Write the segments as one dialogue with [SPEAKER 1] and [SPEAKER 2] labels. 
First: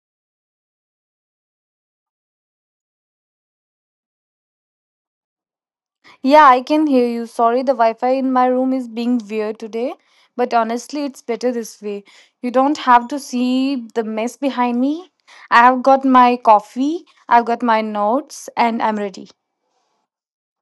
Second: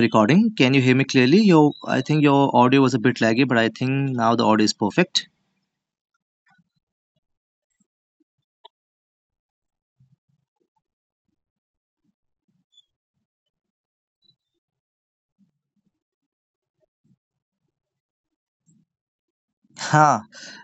[SPEAKER 1] recording. Can you hear me clearly? I think your audio was a bit laggy, but I think now the audio is perfect.
[SPEAKER 2] Yeah, I can hear you. Sorry, the Wi Fi in my room is being weird today, but honestly, it's better this way. You don't have to see the mess behind me. I have got my coffee, I've got my notes, and I'm ready.
[SPEAKER 1] Huh,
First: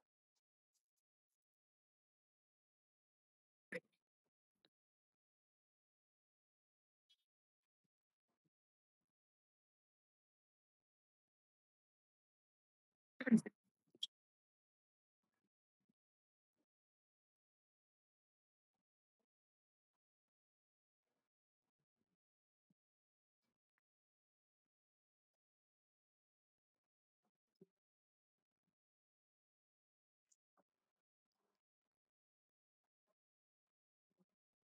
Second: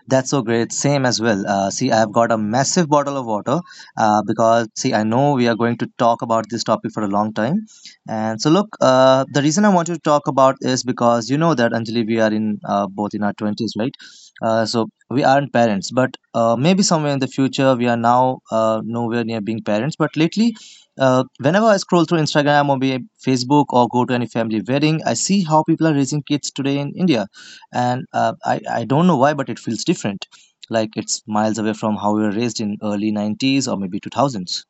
[SPEAKER 1] that's so great. Same as well. See, I have got a massive bottle of water because, see, I know we are going to talk about this topic for a long time. And so, look, the reason I want to talk about is because you know that, Anjali, we are in both in our 20s, right? We aren't parents, but maybe somewhere in the future, we are now nowhere near being parents. But lately, whenever I scroll through Instagram or be Facebook or go to any family wedding, I see how people are raising kids today in India and I don't know why, but it feels different, like it's miles away from how we were raised in early 90s or maybe 2000s.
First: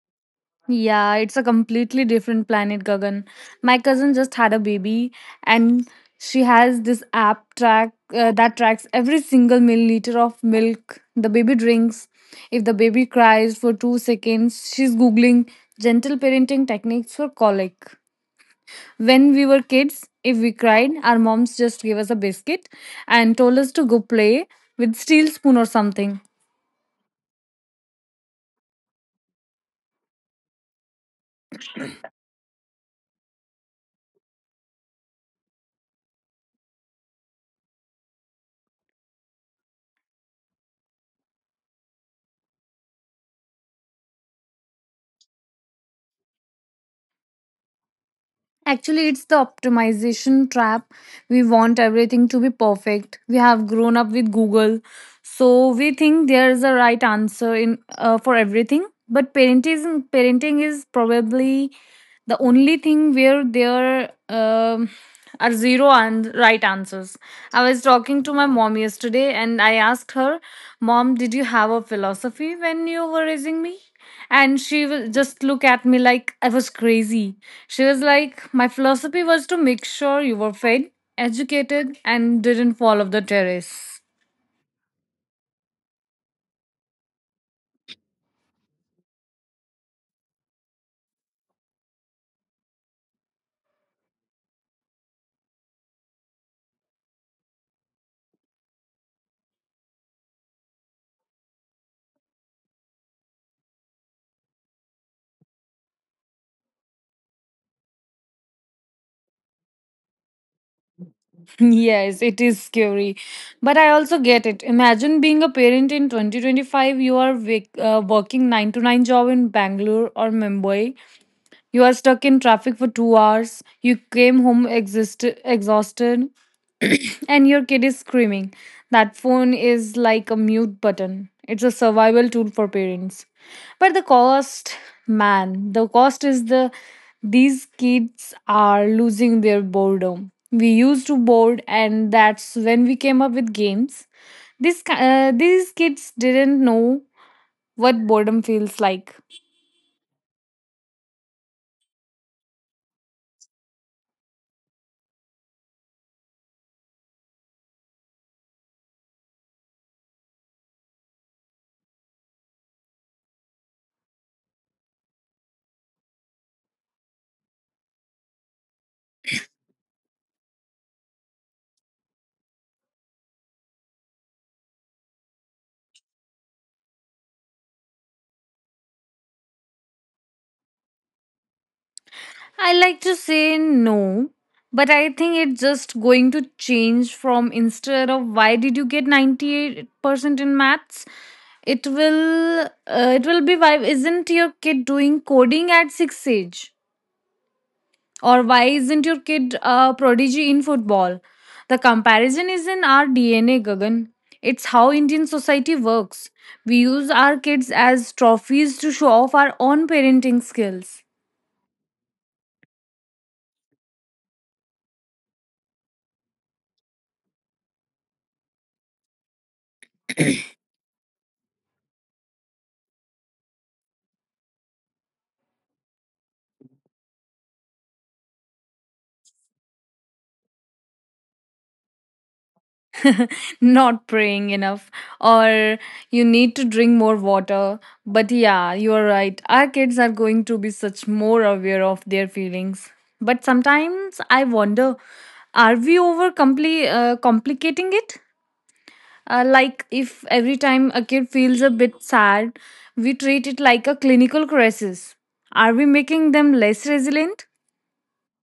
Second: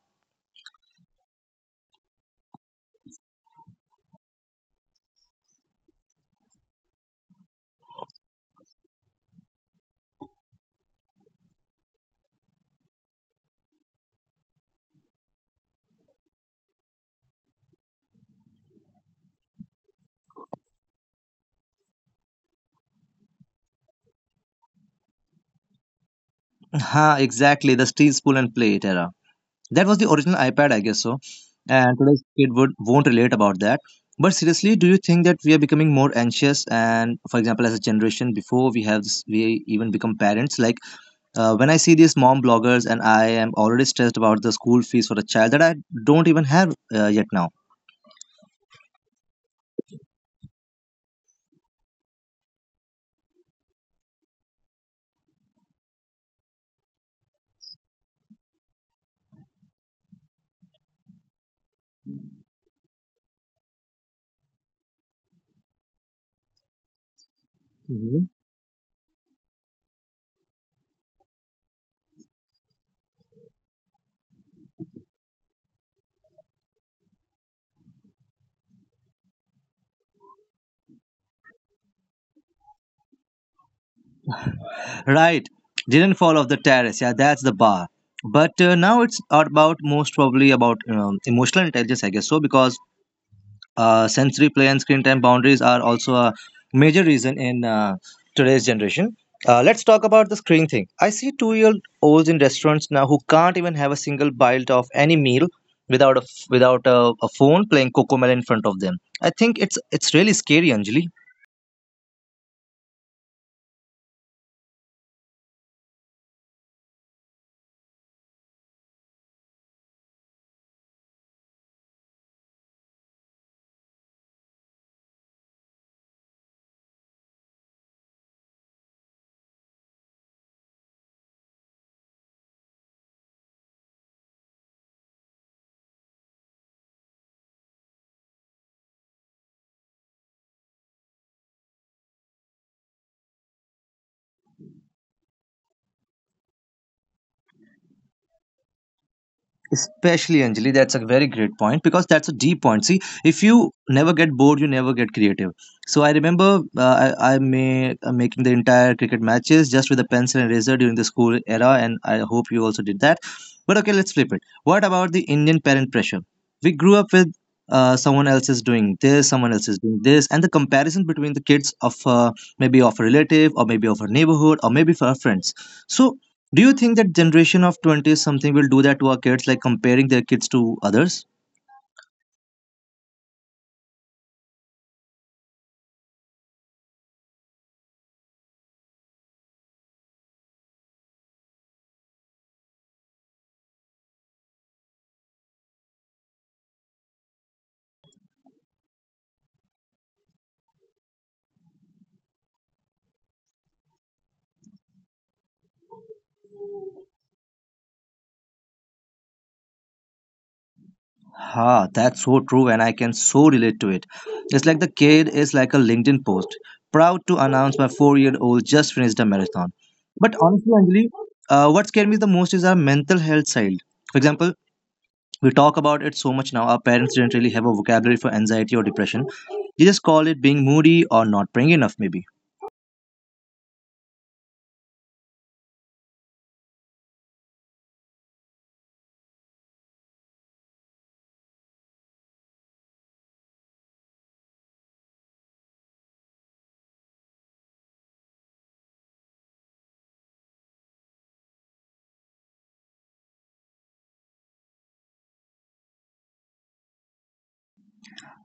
[SPEAKER 2] Yeah, it's a completely different planet, Gagan. My cousin just had a baby, and she has this app track that tracks every single milliliter of milk the baby drinks. If the baby cries for 2 seconds, she's googling gentle parenting techniques for colic. When we were kids, if we cried, our moms just gave us a biscuit and told us to go play with steel spoon or something.
[SPEAKER 1] Ha, exactly, the steel spoon and plate era. That was the original iPad, I guess so. And today's kid would won't relate about that. But seriously, do you think that we are becoming more anxious, and for example as a generation before we have this, we even become parents, like when I see these mom bloggers and I am already stressed about the school fees for a child that I don't even have yet now?
[SPEAKER 2] Actually, it's the optimization trap. We want everything to be perfect. We have grown up with Google, so we think there is a right answer in for everything. But parenting is probably the only thing where there are zero and right answers. I was talking to my mom yesterday, and I asked her, "Mom, did you have a philosophy when you were raising me?" And she will just look at me like I was crazy. She was like, my philosophy was to make sure you were fed, educated, and didn't fall off the terrace.
[SPEAKER 1] Right, didn't fall off the terrace. Yeah, that's the bar. But now it's about most probably about emotional intelligence, I guess so, because sensory play and screen time boundaries are also a major reason in today's generation. Let's talk about the screen thing. I see two-year-olds in restaurants now who can't even have a single bite of any meal without a phone playing Cocomelon in front of them. I think it's really scary, Anjali.
[SPEAKER 2] Yes, it is scary. But I also get it. Imagine being a parent in 2025, you are working 9 to 9 job in Bangalore or Mumbai. You are stuck in traffic for 2 hours. You came home exhausted, and your kid is screaming. That phone is like a mute button. It's a survival tool for parents. But the cost, man, the cost is the these kids are losing their boredom. We used to board, and that's when we came up with games. These kids didn't know what boredom feels like.
[SPEAKER 1] Especially Anjali, that's a very great point because that's a deep point. See, if you never get bored, you never get creative. So I remember I made making the entire cricket matches just with a pencil and eraser during the school era, and I hope you also did that. But okay, let's flip it. What about the Indian parent pressure? We grew up with someone else is doing this, someone else is doing this, and the comparison between the kids of maybe of a relative or maybe of a neighborhood or maybe for our friends. So do you think that generation of 20 something will do that to our kids, like comparing their kids to others?
[SPEAKER 2] I like to say no, but I think it's just going to change from instead of why did you get 98% in maths? It will uh, it will be why isn't your kid doing coding at 6 age or why isn't your kid a prodigy in football? The comparison is in our DNA, Gagan. It's how Indian society works. We use our kids as trophies to show off our own parenting skills.
[SPEAKER 1] Ha, that's so true, and I can so relate to it. It's like the kid is like a LinkedIn post. Proud to announce my 4 year old just finished a marathon. But honestly, Anjali, what scared me the most is our mental health side. For example, we talk about it so much now, our parents didn't really have a vocabulary for anxiety or depression. They just call it being moody or not praying enough, maybe.
[SPEAKER 2] Not praying enough, or you need to drink more water. But yeah, you are right, our kids are going to be such more aware of their feelings. But sometimes I wonder, are we over complicating it? Uh, like if every time a kid feels a bit sad we treat it like a clinical crisis, are we making them less resilient?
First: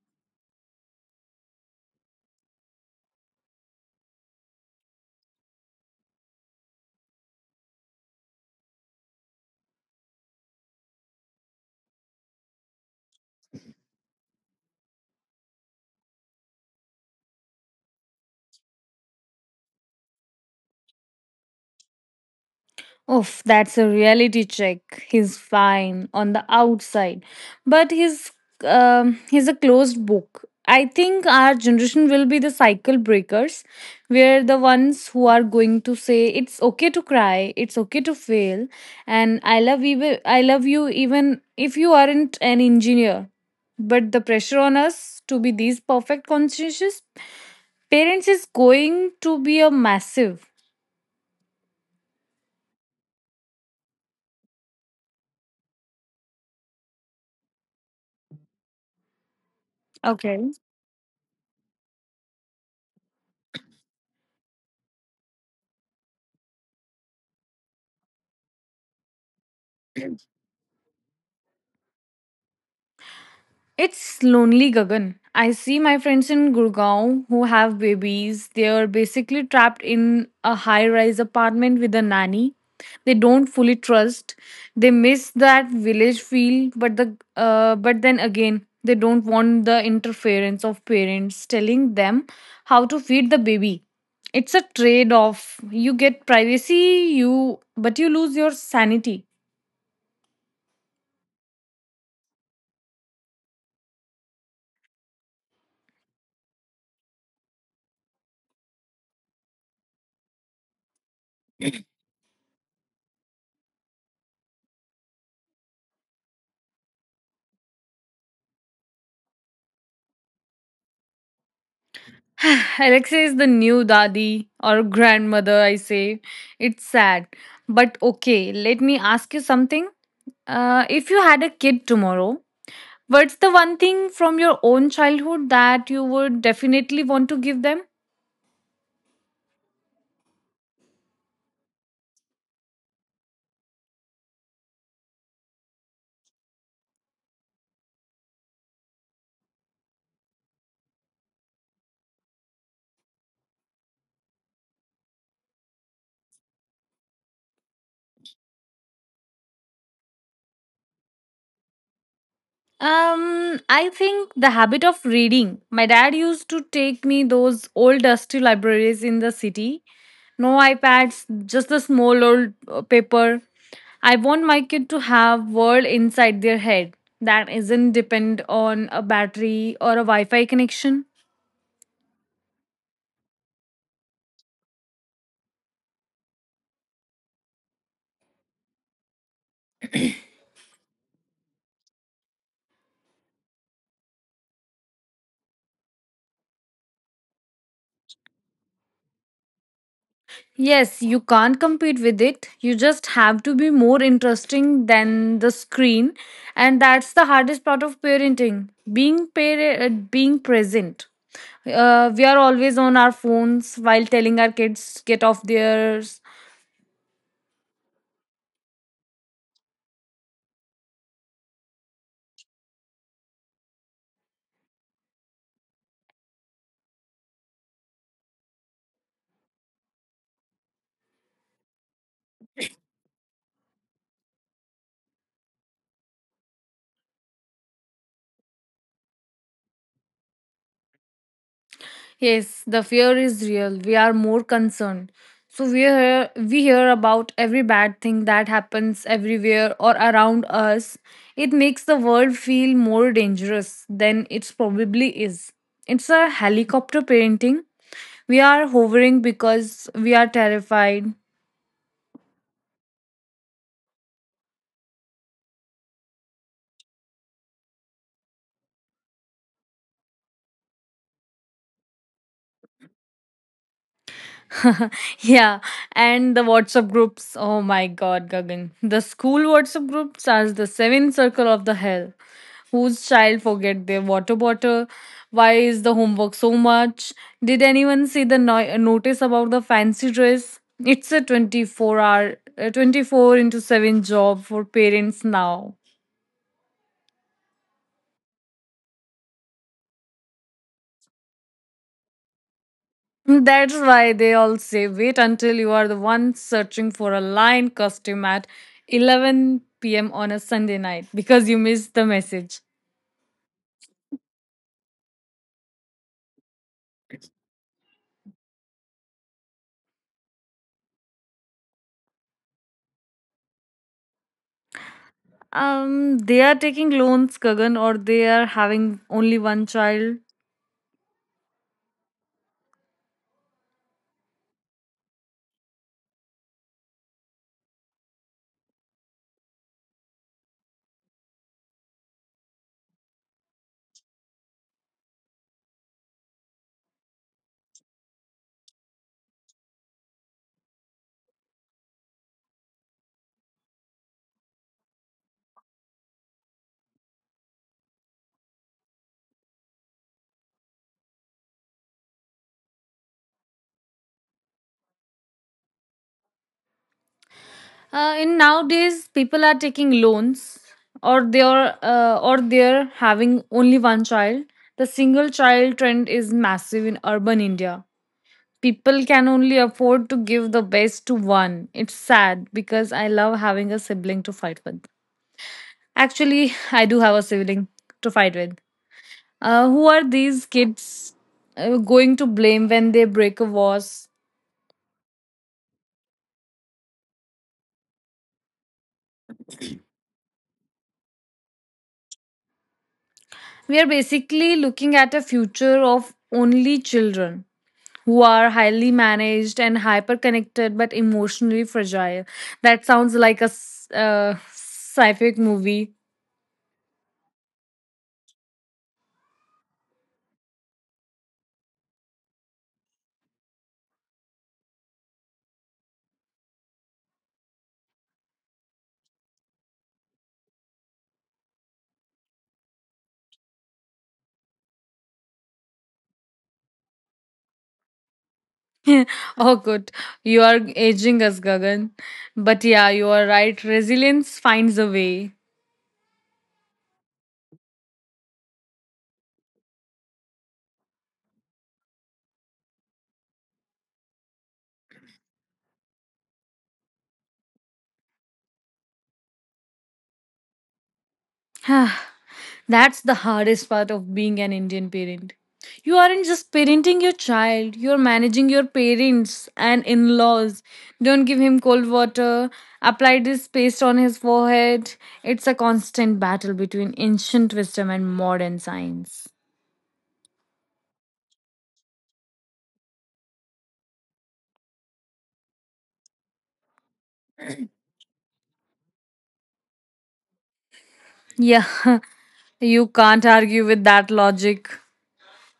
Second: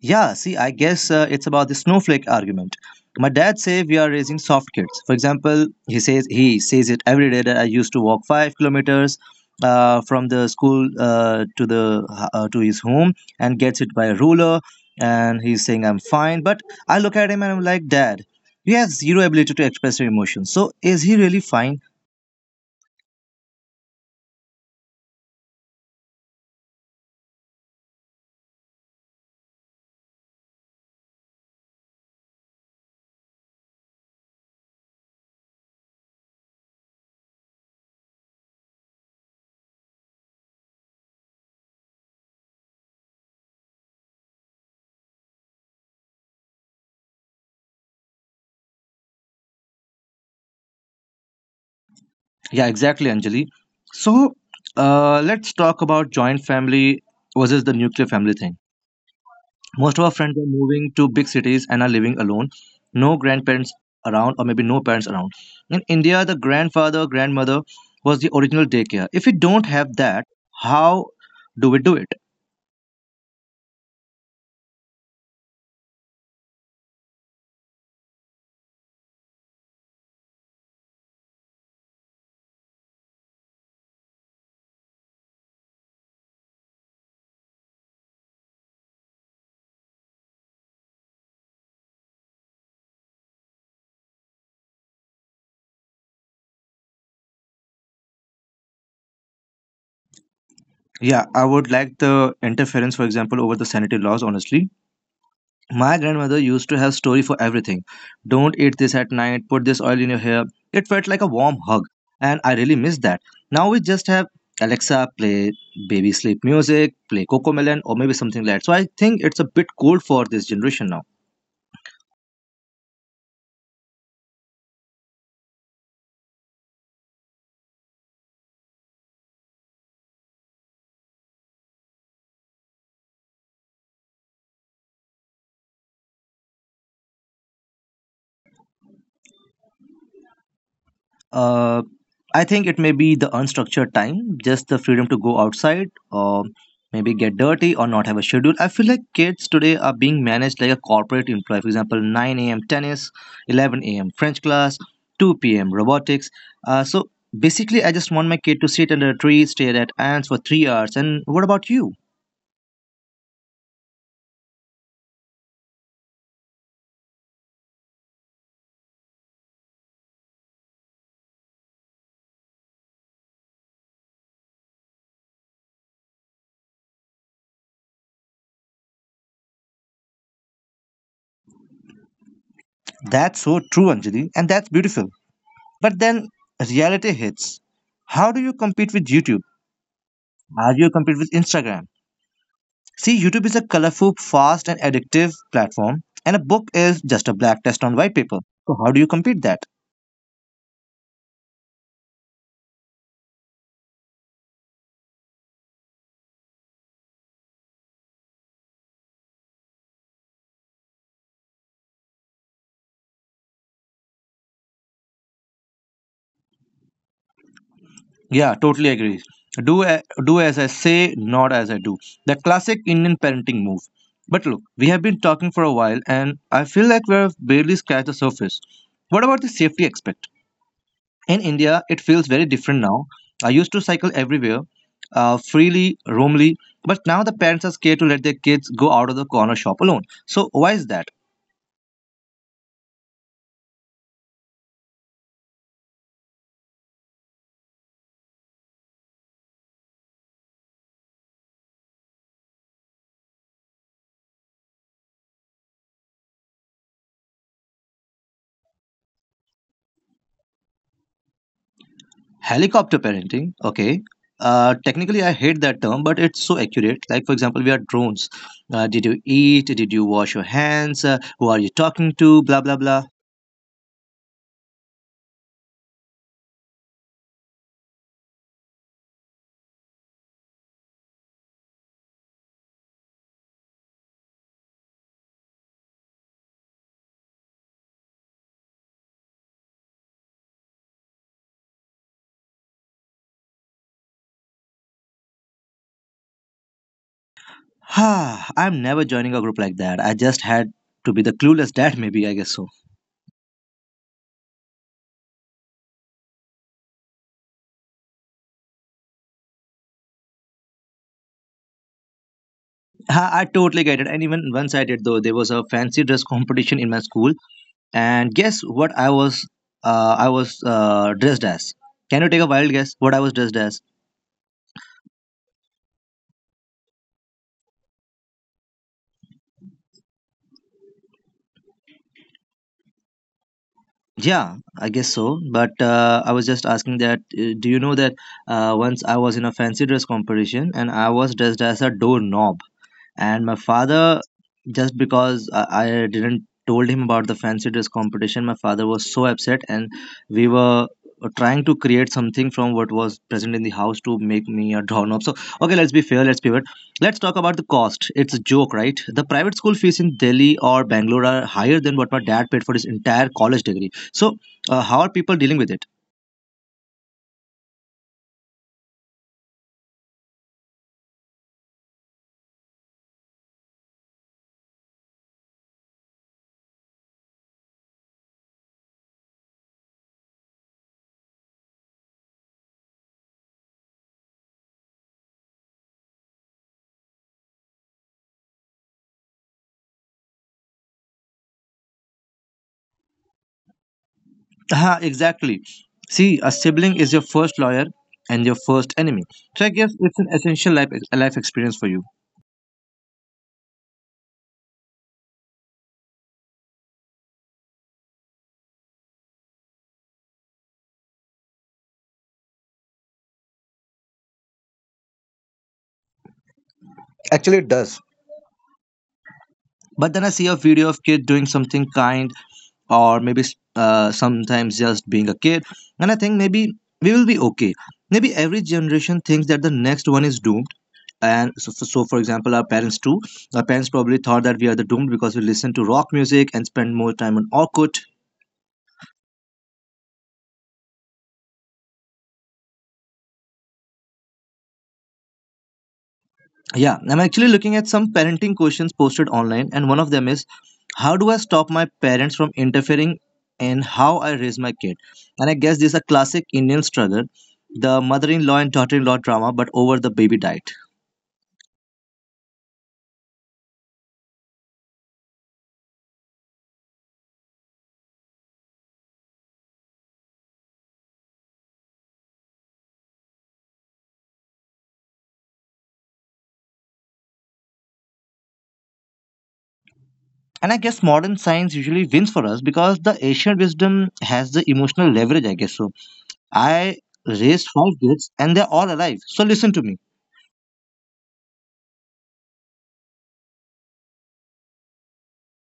[SPEAKER 1] Yeah, see, I guess it's about the snowflake argument. My dad says we are raising soft kids. For example, he says it every day that I used to walk 5 kilometers from the school to his home and gets it by a ruler. And he's saying I'm fine, but I look at him and I'm like, Dad, you have zero ability to express your emotions. So is he really fine?
[SPEAKER 2] Oof, that's a reality check. He's fine on the outside, but he's a closed book. I think our generation will be the cycle breakers. We're the ones who are going to say it's okay to cry, it's okay to fail, and I love you even if you aren't an engineer. But the pressure on us to be these perfect conscientious parents is going to be a massive.
[SPEAKER 1] Yeah, exactly, Anjali. So let's talk about joint family versus the nuclear family thing. Most of our friends are
[SPEAKER 2] Okay.
[SPEAKER 1] moving to big cities and are living alone. No grandparents around, or maybe no parents around. In India, the grandfather, grandmother was the original daycare. If we don't have that, how do we do it?
[SPEAKER 2] It's lonely, Gagan. I see my friends in Gurgaon who have babies. They are basically trapped in a high rise apartment with a nanny. They don't fully trust. They miss that village feel, but then again, they don't want the interference of parents telling them how to feed the baby. It's a trade-off. You get privacy, you but you lose your sanity.
[SPEAKER 1] Yeah, I would like the interference, for example, over the sanitary laws, honestly. My grandmother used to have story for everything. Don't eat this at night, put this oil in your hair. It felt like a warm hug, and I really miss that. Now we just have Alexa play baby sleep music, play Cocomelon, or maybe something like that. So I think it's a bit cold for this generation now.
[SPEAKER 2] Alexa is the new daddy or grandmother, I say. It's sad. But okay, let me ask you something. If you had a kid tomorrow, what's the one thing from your own childhood that you would definitely want to give them?
[SPEAKER 1] Uh, I think it may be the unstructured time, just the freedom to go outside or maybe get dirty or not have a schedule. I feel like kids today are being managed like a corporate employee. For example, 9 a.m. tennis, 11 a.m. French class, 2 p.m. robotics. Uh, so Basically, I just want my kid to sit under a tree, stare at ants for 3 hours. And what about you?
[SPEAKER 2] I think the habit of reading. My dad used to take me those old dusty libraries in the city. No iPads, just the small old paper. I want my kid to have world inside their head that isn't depend on a battery or a Wi-Fi connection.
[SPEAKER 1] That's so true, Anjali, and that's beautiful. But then reality hits. How do you compete with YouTube? How do you compete with Instagram? See, YouTube is a colorful, fast, and addictive platform, and a book is just a black text on white paper. So, how do you compete that?
[SPEAKER 2] Yes, you can't compete with it. You just have to be more interesting than the screen, and that's the hardest part of parenting. Being being present. We are always on our phones while telling our kids get off there.
[SPEAKER 1] Yeah, totally agree. Do as I say, not as I do. The classic Indian parenting move. But look, we have been talking for a while, and I feel like we have barely scratched the surface. What about the safety aspect? In India, it feels very different now. I used to cycle everywhere, freely, roamly, but now the parents are scared to let their kids go out of the corner shop alone. So why is that?
[SPEAKER 2] Yes, the fear is real. We are more concerned. So we hear about every bad thing that happens everywhere or around us. It makes the world feel more dangerous than it probably is. It's a helicopter parenting. We are hovering because we are terrified.
[SPEAKER 1] Helicopter parenting. Okay. Technically, I hate that term, but it's so accurate. Like, for example, we are drones. Did you eat? Did you wash your hands? Who are you talking to? Blah, blah, blah.
[SPEAKER 2] Yeah, and the WhatsApp groups. Oh my god, Gagan. The school WhatsApp groups are the seventh circle of the hell. Whose child forget their water bottle? Why is the homework so much? Did anyone see the notice about the fancy dress? It's a 24 hour, 24 into 7 job for parents now.
[SPEAKER 1] Ah, I'm never joining a group like that. I just had to be the clueless dad, maybe, I guess so.
[SPEAKER 2] That's why they all say wait until you are the one searching for a lion costume at 11 p.m. on a Sunday night because you missed the message.
[SPEAKER 1] I totally get it. And even once I did, though, there was a fancy dress competition in my school. And guess what I was dressed as? Can you take a wild guess what I was dressed as?
[SPEAKER 2] They are taking loans, Kagan, or they are having only one child.
[SPEAKER 1] Yeah, I guess so. But I was just asking that do you know that once I was in a fancy dress competition and I was dressed as a doorknob, and my father, just because I didn't told him about the fancy dress competition, my father was so upset, and we were trying to create something from what was present in the house to make me a drawn up. So okay, let's be fair, let's pivot, let's talk about the cost. It's a joke, right? The private school fees in Delhi or Bangalore are higher than what my dad paid for his entire college degree. So how are people dealing with it?
[SPEAKER 2] In nowadays, people are taking loans, or they're having only one child. The single child trend is massive in urban India. People can only afford to give the best to one. It's sad because I love having a sibling to fight with. Actually, I do have a sibling to fight with. Who are these kids going to blame when they break a vase?
[SPEAKER 1] Ah, exactly. See, a sibling is your first lawyer and your first enemy. So I guess it's an essential life experience for you.
[SPEAKER 2] We are basically looking at a future of only children who are highly managed and hyper connected but emotionally fragile. That sounds like a sci-fi movie.
[SPEAKER 1] Actually, it does. But then I see a video of kid doing something kind, or maybe sometimes just being a kid, and I think maybe we will be okay. Maybe every generation thinks that the next one is doomed, and so for example, our parents too. Our parents probably thought that we are the doomed because we listen to rock music and spend more time on Orkut.
[SPEAKER 2] Oh, good. You are aging us, Gagan. But yeah, you are right. Resilience finds a way.
[SPEAKER 1] Yeah, I'm actually looking at some parenting questions posted online, and one of them is, how do I stop my parents from interfering in how I raise my kid? And I guess this is a classic Indian struggle, the mother in law and daughter in law drama, but over the baby diet.
[SPEAKER 2] That's the hardest part of being an Indian parent. You aren't just parenting your child, you're managing your parents and in laws. Don't give him cold water, apply this paste on his forehead. It's a constant battle between ancient wisdom and modern science.
[SPEAKER 1] And I guess modern science usually wins for us because the ancient wisdom has the emotional leverage, I guess so. I raised 5 kids and they're all alive. So listen to me.
[SPEAKER 2] Yeah, you can't argue with that logic.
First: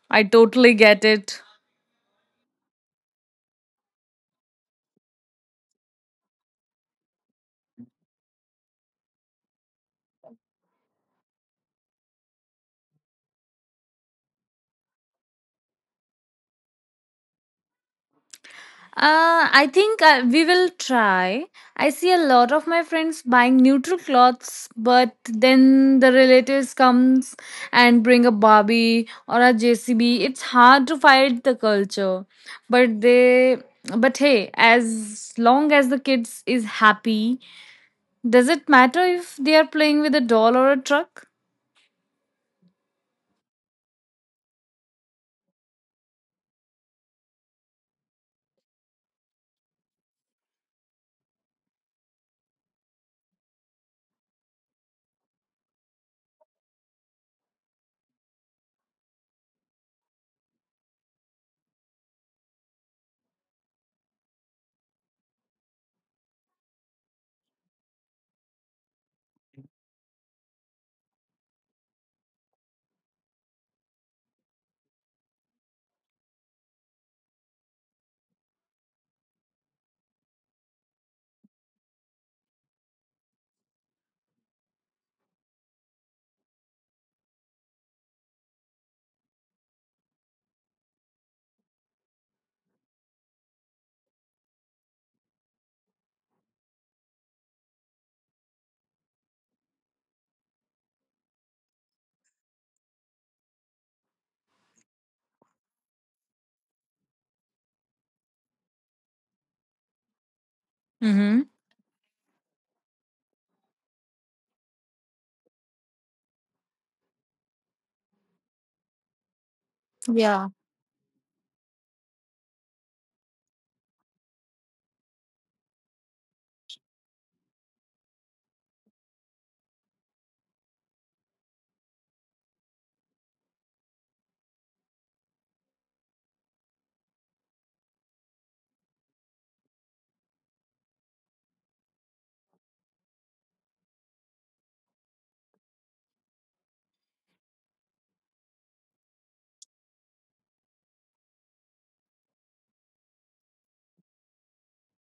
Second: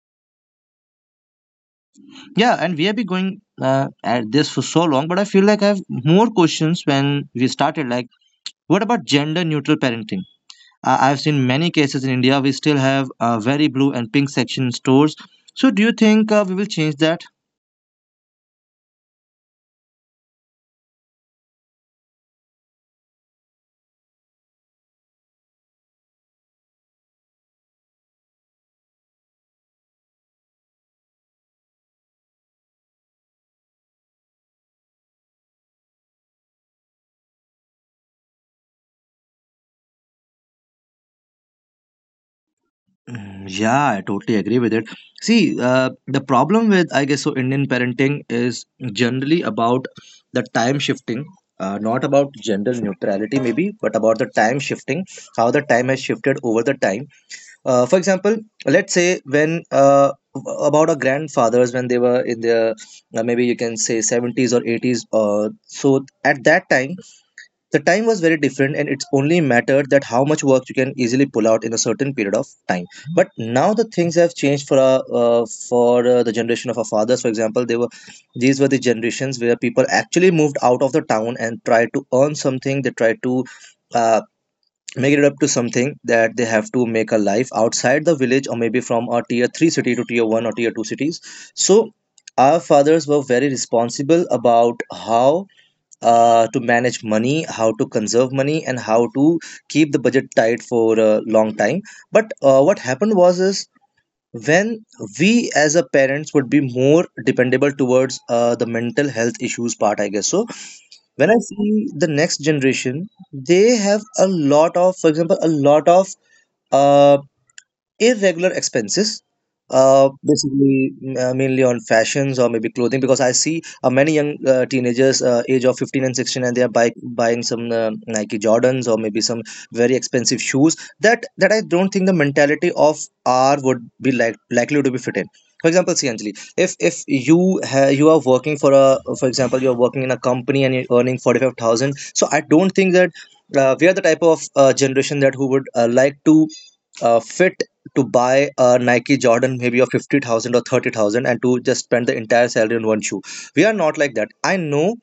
[SPEAKER 2] I totally get it.
[SPEAKER 1] Yeah, and we have been going at this for so long, but I feel like I have more questions when we started, like, what about gender neutral parenting? I've seen many cases in India. We still have very blue and pink section in stores. So, do you think we will change that?
[SPEAKER 2] I think we will try. I see a lot of my friends buying neutral clothes, but then the relatives comes and bring a Barbie or a JCB. It's hard to fight the culture, but they. But hey, as long as the kids is happy, does it matter if they are playing with a doll or a truck?
[SPEAKER 1] Mm, yeah, I totally agree with it. See, the problem with, I guess, so Indian parenting is generally about the time shifting, not about gender neutrality, maybe, but about the time shifting, how the time has shifted over the time. For example, let's say when about our grandfathers when they were in their maybe you can say 70s or 80s. So at that time, the time was very different, and it's only mattered that how much work you can easily pull out in a certain period of time. But now the things have changed for the generation of our fathers. For example, they were these were the generations where people actually moved out of the town and tried to earn something. They tried to uh, make it up to something, that they have to make a life outside the village or maybe from a tier 3 city to tier 1 or tier 2 cities. So our fathers were very responsible about how to manage money, how to conserve money, and how to keep the budget tight for a long time. But what happened was is, when we as a parents would be more dependable towards the mental health issues part, I guess so. When I
[SPEAKER 2] Mm-hmm.
[SPEAKER 1] see the next generation, they have a lot of, for example, a lot of uh, irregular expenses,
[SPEAKER 2] Yeah.
[SPEAKER 1] basically, mainly on fashions or maybe clothing, because I see many young teenagers age of 15 and 16, and they are buying some Nike Jordans or maybe some very expensive shoes that I don't think the mentality of R would be likely to be fit in. For example, see, Anjali, if you you are working for a, for example, you are working in a company and you're earning 45,000, so I don't think that we are the type of generation that who would like to fit to buy a Nike Jordan, maybe of 50,000 or 30,000, and to just spend the entire salary on one shoe. We are not like that. I know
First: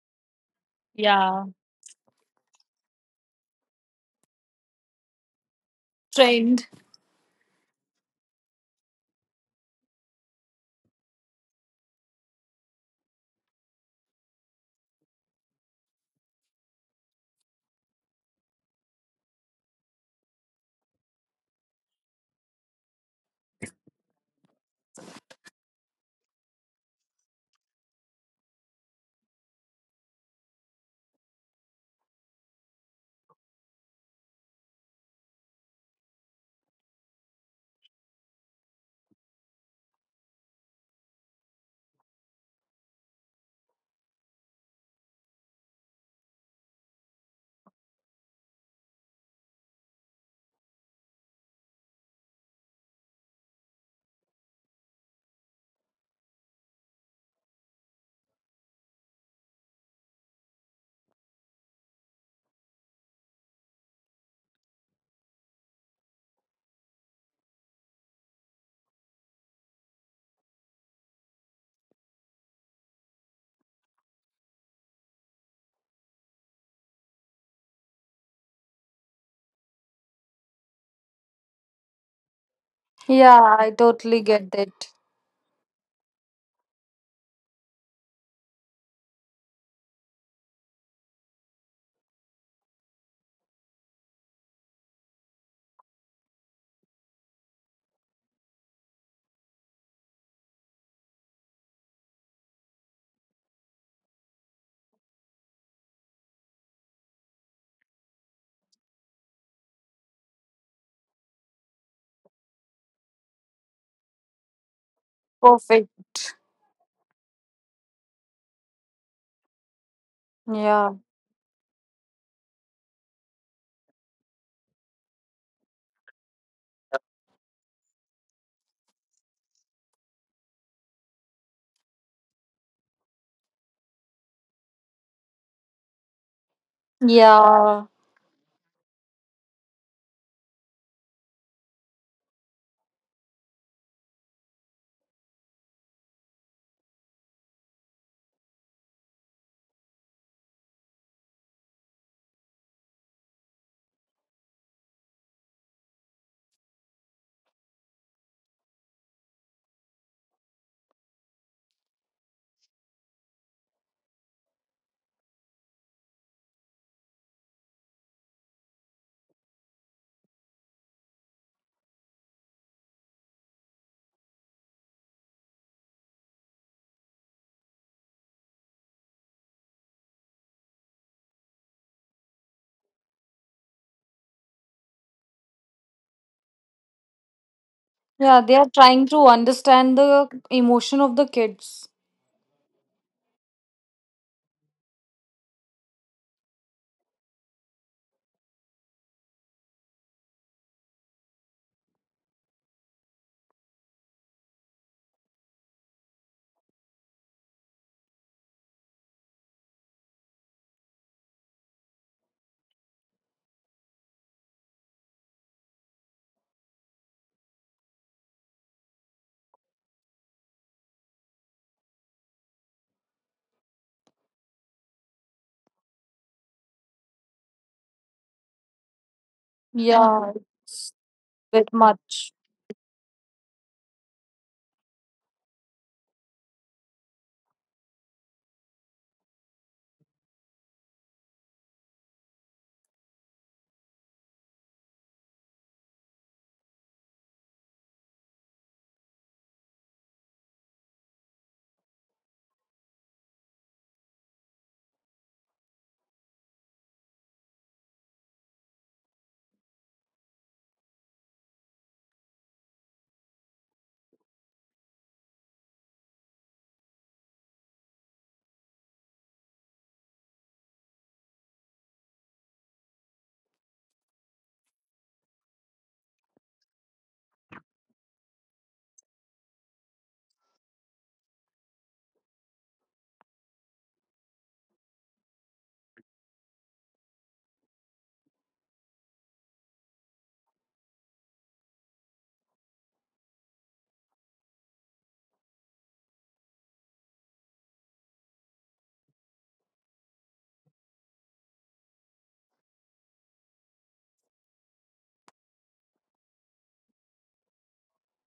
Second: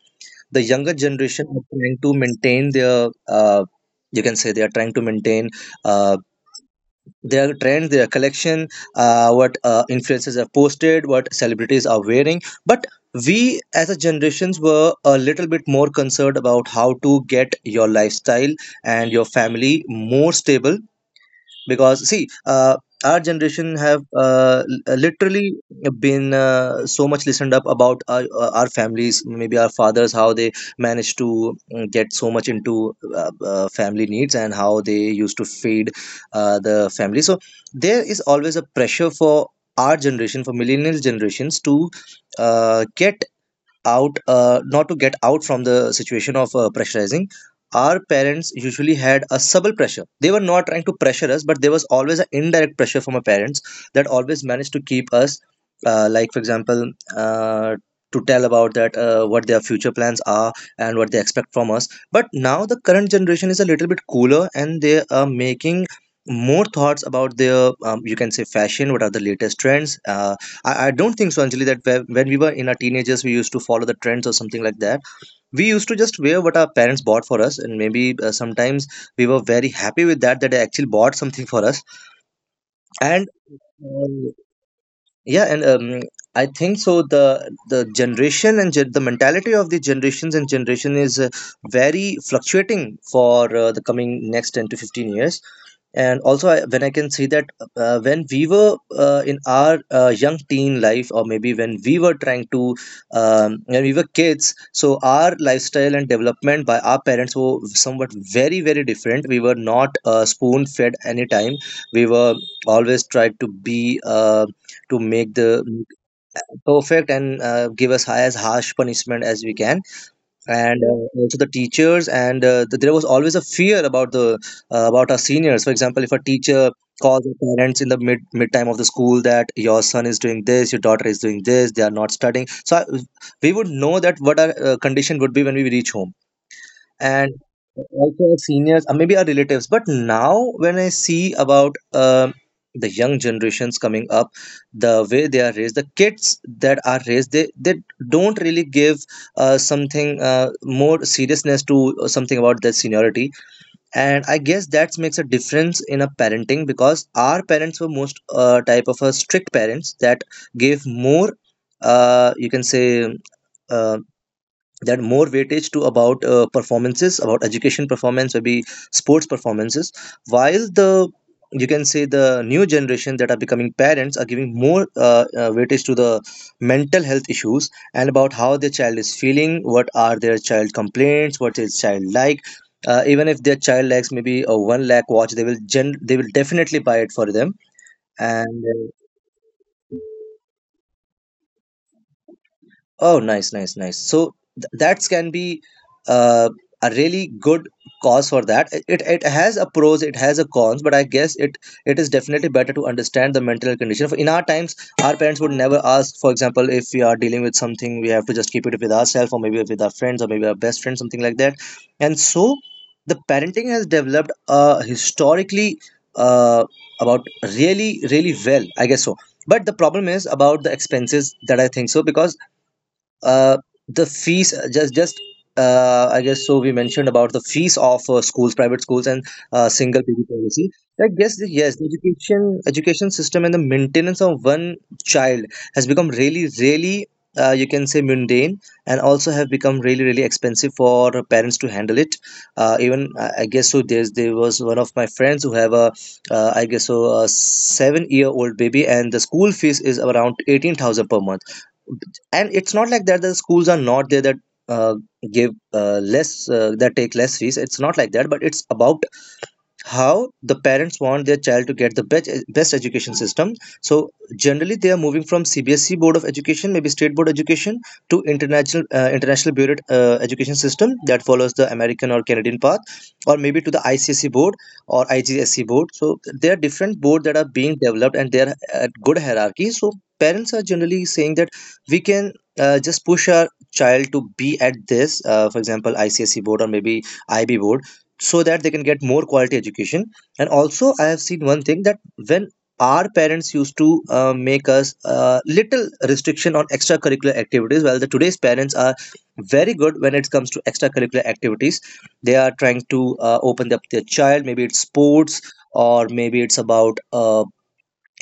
[SPEAKER 1] the younger
[SPEAKER 2] Yeah.
[SPEAKER 1] generation are trying to maintain their, you can say they are trying to maintain uh,
[SPEAKER 2] Trained.
[SPEAKER 1] their trend, their collection, what influencers have posted, what celebrities are wearing. But we as a generations were a little bit more concerned about how to get your lifestyle and your family more stable, because see, our generation have literally been so much listened up about our families, maybe our fathers, how they managed to get so much into family needs, and how they used to feed the family. So there is always a pressure for our generation, for millennial generations, to get out, not to get out from the situation of pressurizing. Our parents usually had a subtle pressure. They were not trying to pressure us, but there was always an indirect pressure from our parents that always managed to keep us like, for example, uh, to tell about that what their future plans are and what they expect from us. But now the current generation is a little bit cooler, and they are making more thoughts about their you can say, fashion, what are the latest trends. I don't think so, Anjali, that when we were in our teenagers, we used to follow the trends or something like that. We used to just wear what our parents bought for us, and maybe sometimes we were very happy with that, that they actually bought something for us. And
[SPEAKER 2] Yeah, I totally
[SPEAKER 1] um,
[SPEAKER 2] get that.
[SPEAKER 1] yeah. And, I think so, the generation and the mentality of the generations and generation is very fluctuating for the coming next 10 to 15 years. And also, when I can see that when we were in our young teen life, or maybe when we were trying to, when we were kids, so our lifestyle and development by our parents were somewhat very, very different. We were not spoon fed anytime. We were always tried to be to make the
[SPEAKER 2] Perfect.
[SPEAKER 1] perfect, and give us as harsh punishment as we can. And
[SPEAKER 2] Yeah.
[SPEAKER 1] also the teachers, and there was always a fear about the, about our seniors. For example, if a teacher calls the parents in the mid time of the school that your son is doing this, your daughter is doing this, they are not studying, so we would know that what our condition would be when we reach home. And
[SPEAKER 2] Yeah.
[SPEAKER 1] also our seniors or maybe our relatives. But now when I see about the young generations coming up, the way they are raised, the kids that are raised, they don't really give something, more seriousness to something about their seniority. And I guess that makes a difference in a parenting, because our parents were most type of a strict parents that gave more, you can say, uh, that more weightage to about performances, about education performance, maybe sports performances, while the, you can say, the new generation that are becoming parents are giving more weightage to the mental health issues, and about how their child is feeling, what are their child complaints, what is child like, even if their child likes maybe a one lakh watch, they will definitely buy it for them.
[SPEAKER 2] Yeah, they are
[SPEAKER 1] And
[SPEAKER 2] trying to understand the emotion of the kids.
[SPEAKER 1] oh, nice, nice, nice. That can be uh, a really good cause for that. It has a pros, it has a cons, but I guess it is definitely better to understand the mental condition. In our times, our parents would never ask, for example, if we are dealing with something, we have to just keep it with ourselves, or maybe with our friends, or maybe our best friend, something like that. And so the parenting has developed historically, uh, about, really, really well, I guess so. But the problem is about the expenses, that I think so, because uh, the fees, just I guess so, we mentioned about the fees of schools, private schools, and single baby
[SPEAKER 2] Yeah,
[SPEAKER 1] policy.
[SPEAKER 2] it's
[SPEAKER 1] I guess that,
[SPEAKER 2] a bit
[SPEAKER 1] yes, the
[SPEAKER 2] much.
[SPEAKER 1] education system and the maintenance of one child has become really, really, you can say, mundane, and also have become really, really expensive for parents to handle it. Even I guess so, there was one of my friends who have a, a 7-year-old baby, and the school fees is around 18,000 per month. And it's not like that the schools are not there, that uh, give less, that take less fees. It's not like that, but it's about how the parents want their child to get the best, best education system. So generally they are moving from CBSE board of education, maybe state board education, to international, bureau education system, that follows the American or Canadian path, or maybe to the ICSE board, or IGSE board. So there are different boards that are being developed, and they are at good hierarchy. So parents are generally saying that we can, just push our child to be at this, for example, ICSE board, or maybe IB board, so that they can get more quality education. And also I have seen one thing, that when our parents used to make us little restriction on extracurricular activities, well, the today's parents are very good when it comes to extracurricular activities. They are trying to open up their child, maybe it's sports, or maybe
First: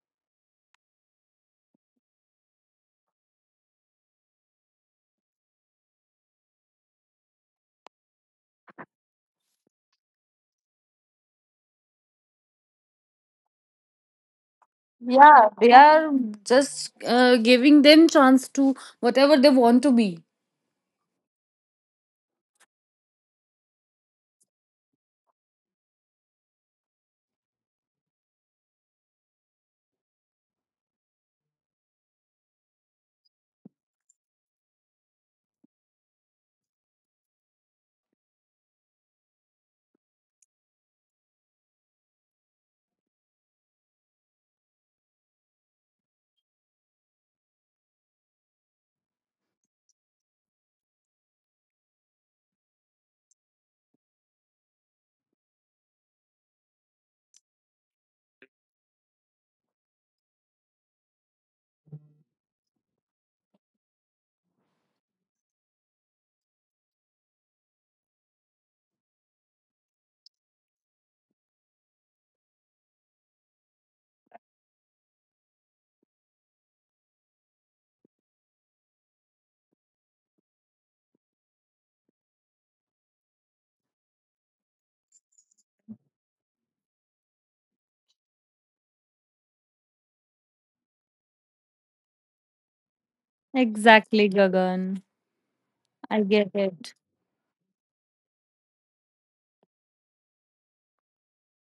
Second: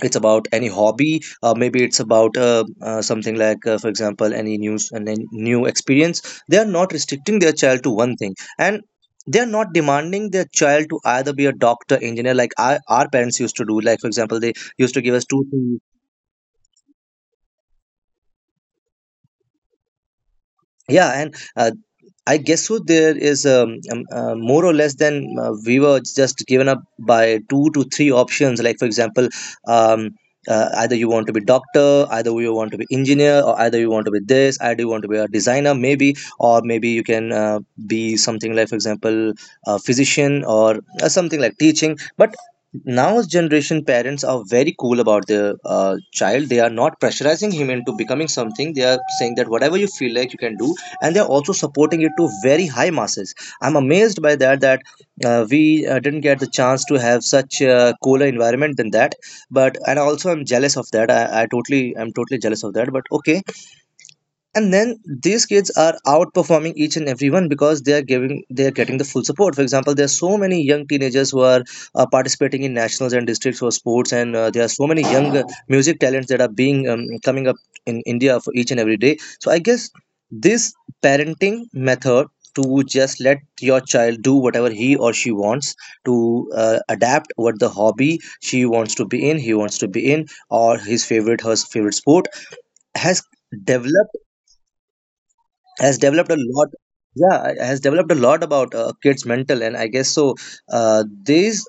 [SPEAKER 1] it's about any hobby, maybe it's about something like, for example, any news and any new experience. They are not restricting their child to one thing, and they are not demanding their child to either be a doctor, engineer, like, our parents used to do, like, for example, they used to give us two
[SPEAKER 2] Yeah, they
[SPEAKER 1] three,
[SPEAKER 2] are just giving them chance to whatever they want to be.
[SPEAKER 1] yeah. And I guess who there is more or less than, we were just given up by two to three options. Like, for example, um, either you want to be doctor, either you want to be engineer, or either you want to be this, either you want to be a designer, maybe, or maybe you can be something, like, for example, a physician, or something like teaching. But now's generation parents are very cool about their child. They are not pressurizing him into becoming something. They are saying that whatever you feel like you can do, and they're also supporting it to very high masses. I'm amazed by that we didn't get the chance to have such a cooler environment than that. But and also I'm jealous of that. I'm totally jealous of that, but okay. And then these kids are outperforming each and everyone because they are getting the full support. For example, there are so many young teenagers who are participating in nationals and districts for sports, and there are so many young music talents that are being coming up in India for each and every day. So I guess this parenting method to just let your child do whatever he or she wants to adapt, what the hobby she wants to be in he wants to be in, or his favorite her favorite sport, has developed
[SPEAKER 2] Exactly, Gagan.
[SPEAKER 1] has
[SPEAKER 2] I
[SPEAKER 1] developed a
[SPEAKER 2] get
[SPEAKER 1] lot.
[SPEAKER 2] it.
[SPEAKER 1] Yeah, has developed a lot about kids mental, and I guess so uh, these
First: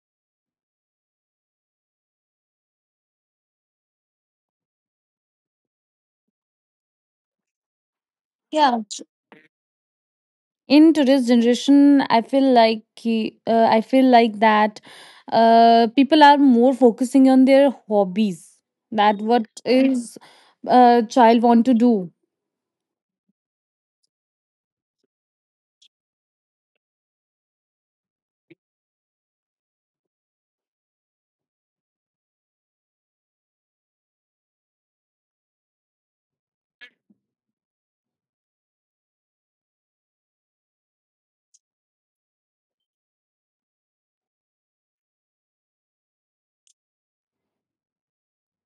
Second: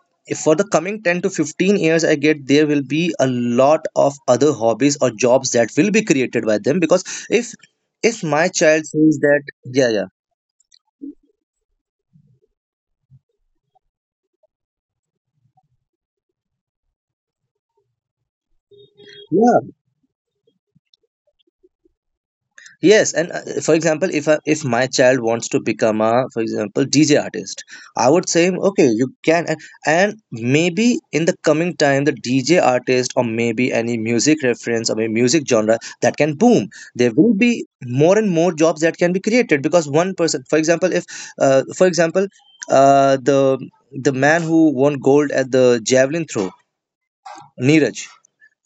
[SPEAKER 1] for the coming 10 to 15 years, I get there will be a lot of other hobbies or jobs that will be created by them. Because if if my
[SPEAKER 2] Yeah,
[SPEAKER 1] child
[SPEAKER 2] t-
[SPEAKER 1] says that, yeah, yeah.
[SPEAKER 2] In today's generation, I feel like I feel like that people are more focusing on their hobbies. That what
[SPEAKER 1] Yeah,
[SPEAKER 2] is child want to do.
[SPEAKER 1] yes, and for example, if my child wants to become a, for example, DJ artist, I would say okay, you can. And maybe in the coming time, the DJ artist, or maybe any music reference, or maybe music genre, that can boom. There will be more and more jobs that can be created because one person, for example, if, for example, uh, the the man who won gold at the javelin throw, Neeraj.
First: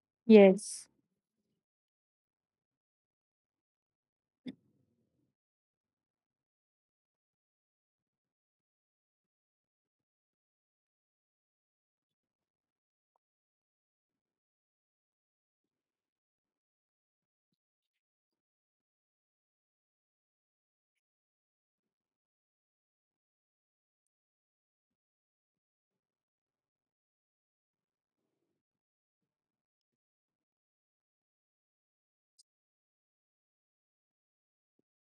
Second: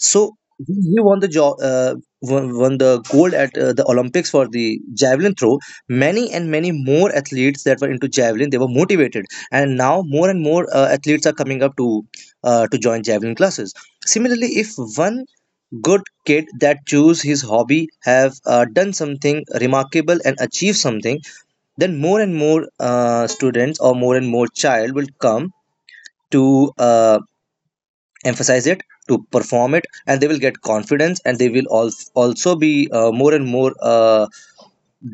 [SPEAKER 1] So he
[SPEAKER 2] Yes.
[SPEAKER 1] he won the job, won the gold at the Olympics for the javelin throw. Many and many more athletes that were into javelin, they were motivated, and now more and more athletes are coming up to join javelin classes. Similarly, if one good kid that choose his hobby have done something remarkable and achieved something, then more and more students or more and more child will come to emphasize it, to perform it, and they will get confidence, and they will also be more and more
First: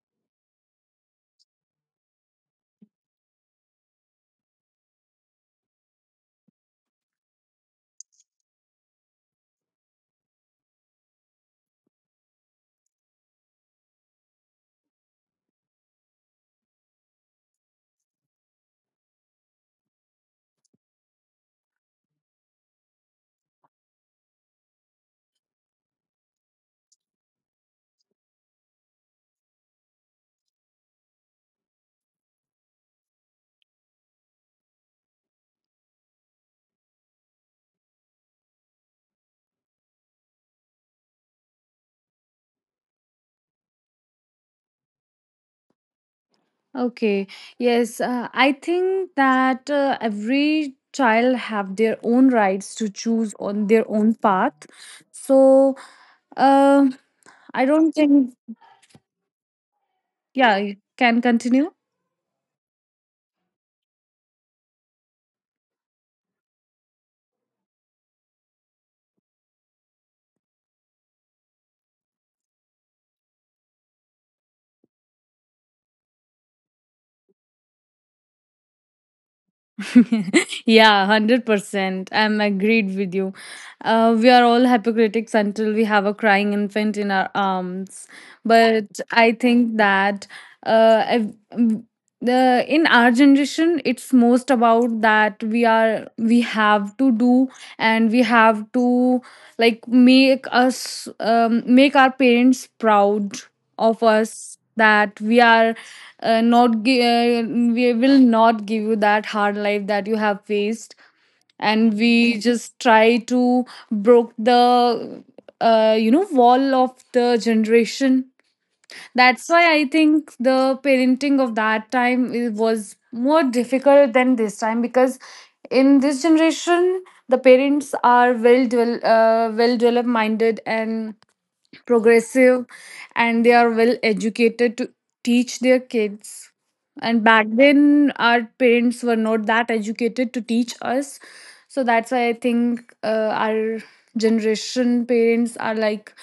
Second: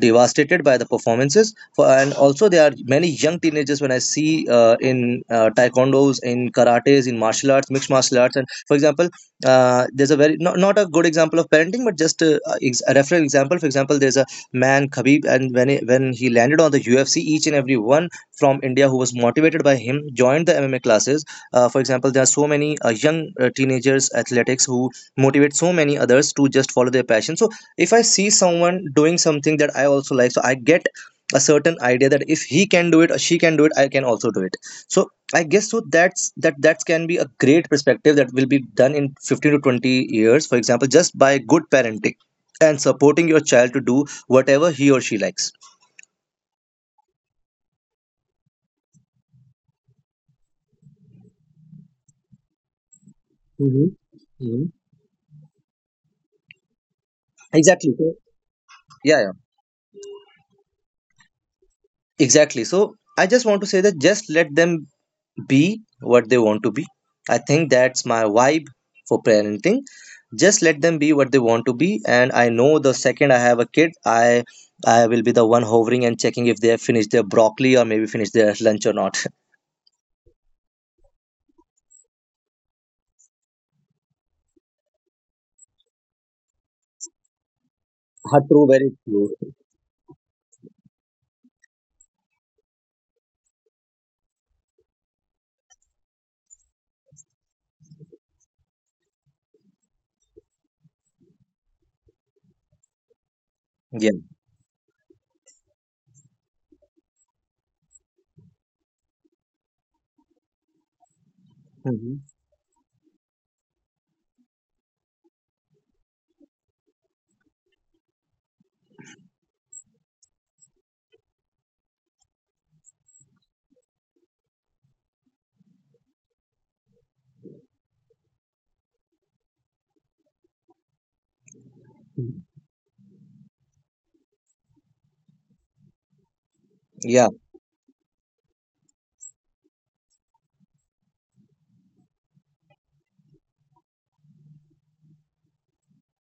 [SPEAKER 1] devastated by the performances for. And also there are many young teenagers when I see in taekwondos, in karates, in martial arts, mixed martial arts. And for example, there's a very not a good example of parenting, but just a, a reference example. For example, there's a man Khabib, and when he landed on the UFC, each and every one from India who was motivated by him joined the MMA classes. For example, there are so many young teenagers athletics who motivate so many others to just follow their passion. So if I see someone doing something that I also like, so I get a certain idea that if he can do it or she can do it, I can also do it. So I guess so, that's that can be a great perspective that will be done in 15 to 20 years, for example, just by good parenting and supporting your child to do whatever he or she likes.
[SPEAKER 2] Okay. Yes, I think that every child have their own rights to choose on their
[SPEAKER 1] Hmm.
[SPEAKER 2] own path.
[SPEAKER 1] Hmm.
[SPEAKER 2] So, uh, I don't
[SPEAKER 1] Exactly, so,
[SPEAKER 2] think
[SPEAKER 1] yeah.
[SPEAKER 2] yeah, you can continue.
[SPEAKER 1] Yeah, exactly, so I just want to say that just let them be what they want to be. I think that's my vibe for parenting, just let them be what they want to be. And I know the second I have a kid, I will be the one hovering and checking if they have finished their broccoli, or maybe finished their lunch or not.
[SPEAKER 2] Yeah, 100%. I'm agreed with you. We are all hypocritics until we have a crying infant in our arms.
[SPEAKER 1] Ah, true, very
[SPEAKER 2] But I
[SPEAKER 1] true.
[SPEAKER 2] think that uh, I've- mm, the in our generation it's most about that we are we have to do and we have to like make our parents proud of
[SPEAKER 1] Yeah.
[SPEAKER 2] us that we are not gi- we will not give you that hard life that you have faced and
[SPEAKER 1] Mhm.
[SPEAKER 2] we just try to broke the wall of the generation. That's why I think the parenting of that time was more difficult than this time because in this generation the parents are well developed minded and progressive and they are well educated to teach their kids, and
[SPEAKER 1] Yeah.
[SPEAKER 2] back then our parents were not that educated to teach us. So that's why I think our generation parents are like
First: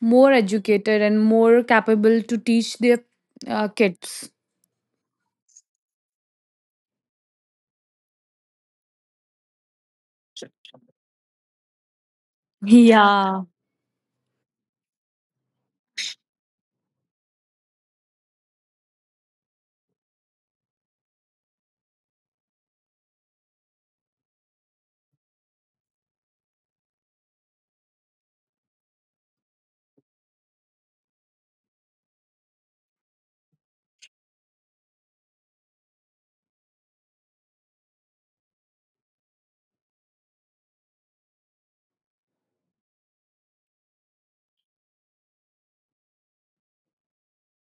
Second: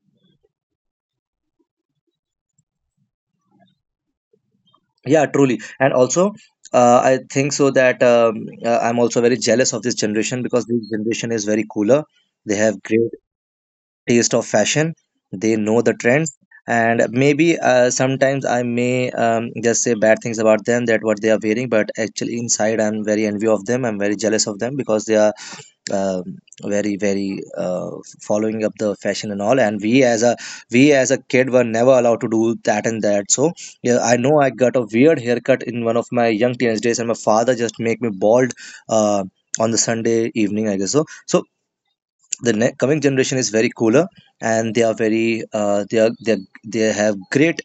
[SPEAKER 2] more educated and more capable to teach their kids.
[SPEAKER 1] Yeah, truly. And also, I think so that I'm also very jealous of this generation, because this generation is very cooler. They have great
[SPEAKER 2] Yeah.
[SPEAKER 1] taste of fashion. They know the trends. And maybe sometimes I may just say bad things about them, that what they are wearing, but actually inside I'm very envy of them, I'm very jealous of them, because they are um, very very following up the fashion and all. And we as a kid were never allowed to do that and that. So yeah, I know I got a weird haircut in one of my young teenage days, and my father just make me bald, uh, on the Sunday evening, I guess so. So the coming generation is very cooler, and they are very they have great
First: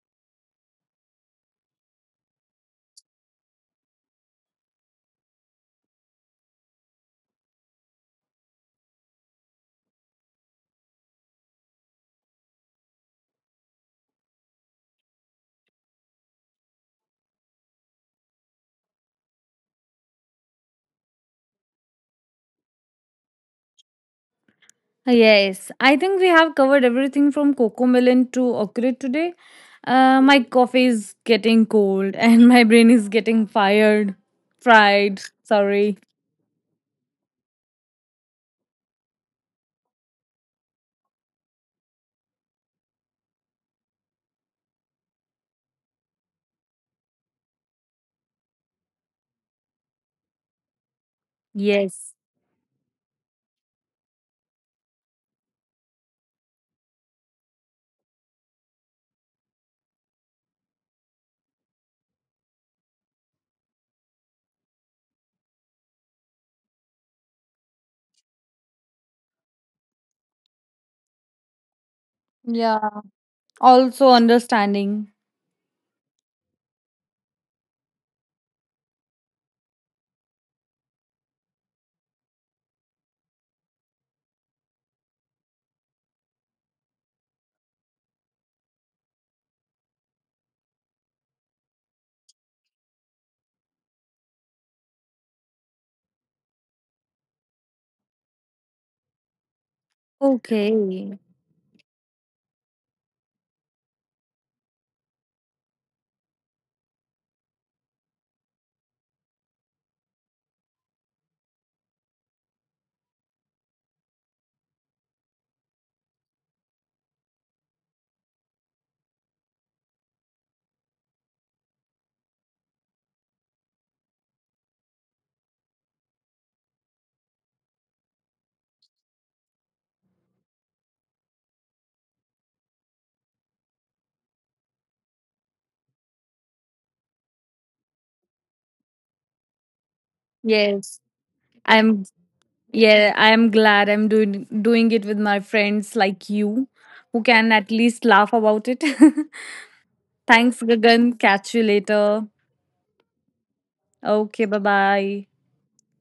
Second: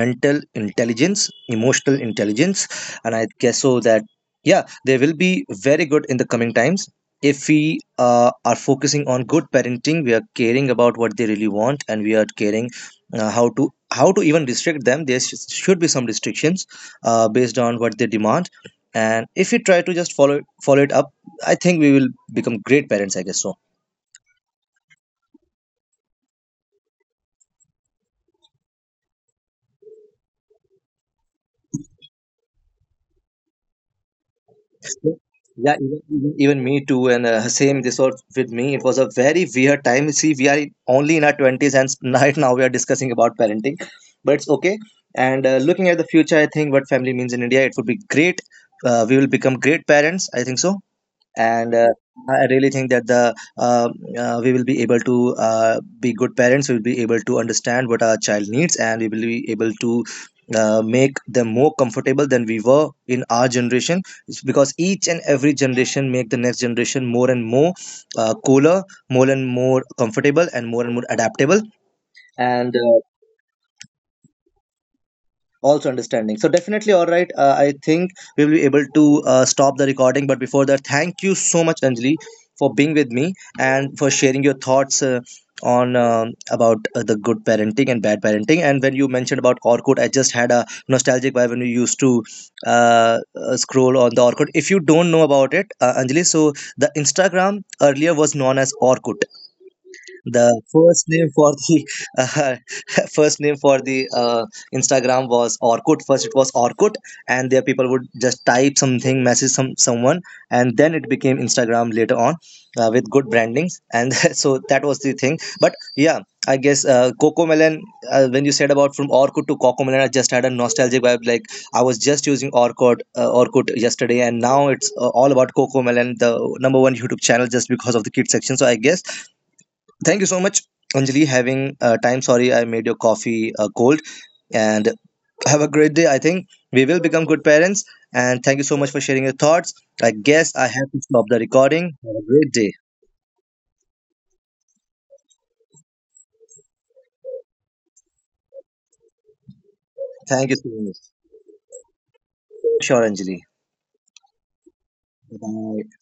[SPEAKER 1] mental intelligence, emotional intelligence. And I guess so that, yeah, they will be very good in the coming times. If we are focusing on good parenting, we are caring about what they really want, and we are caring how to even restrict them. There should be some restrictions based on what they demand. And if we try to just follow it up, I think we will become great parents, I guess so.
[SPEAKER 2] Yes, I think we have covered everything from cocoa Melon to Oculate today. My coffee is getting cold and my brain is getting fired. Fried,
[SPEAKER 1] Yeah,
[SPEAKER 2] sorry.
[SPEAKER 1] even even me too. And same this was with me. It was a very weird time. See, we are only in our twenties, and right now we are discussing about parenting, but it's okay. And looking at the future, I think what family means in India, it would be great. We will become great parents, I think so. And
[SPEAKER 2] Yes.
[SPEAKER 1] I really think that the we will be able to be good parents. We will be able to understand what our child needs, and we will be able to make them more comfortable than we were in our generation. It's because each and every generation make the next generation more and more cooler, more and more comfortable, and more adaptable. And
[SPEAKER 2] Yeah. Also understanding.
[SPEAKER 1] also understanding. So definitely, all right, I think we will be able to stop the recording. But before that, thank you so much, Anjali, for being with me and for sharing your thoughts on about the good parenting and bad parenting. And when you mentioned about Orkut, I just had a nostalgic vibe when we used to scroll on the Orkut. If you don't know about it, Anjali, so the Instagram earlier was known as Orkut. The
[SPEAKER 2] Okay.
[SPEAKER 1] first name for the uh, first name for the Instagram was Orkut. First it was Orkut, and there people would just type something, message someone, and then it became Instagram later on, with good brandings. And so that was the thing. But yeah, I guess Coco Melon. When you said about from Orkut to Coco Melon, I just had a nostalgic vibe. Like I was just using Orkut, yesterday, and now it's all about Coco Melon, the number one YouTube channel, just because of the kids section. So I guess, thank you so much, Anjali, having time. Sorry, I made your coffee cold. And have a great day. I think we will become good parents. And thank you so much for sharing your thoughts. I guess I have
[SPEAKER 2] Yes.
[SPEAKER 1] to stop the recording.
[SPEAKER 2] I'm
[SPEAKER 1] Have a great day.
[SPEAKER 2] yeah, I'm glad I'm doing it with my friends like you who can at least laugh about it.
[SPEAKER 1] Thank you
[SPEAKER 2] Thanks,
[SPEAKER 1] so much.
[SPEAKER 2] Gagan. Catch you later.
[SPEAKER 1] Sure, Anjali.
[SPEAKER 2] Okay, bye-bye.
[SPEAKER 1] Bye.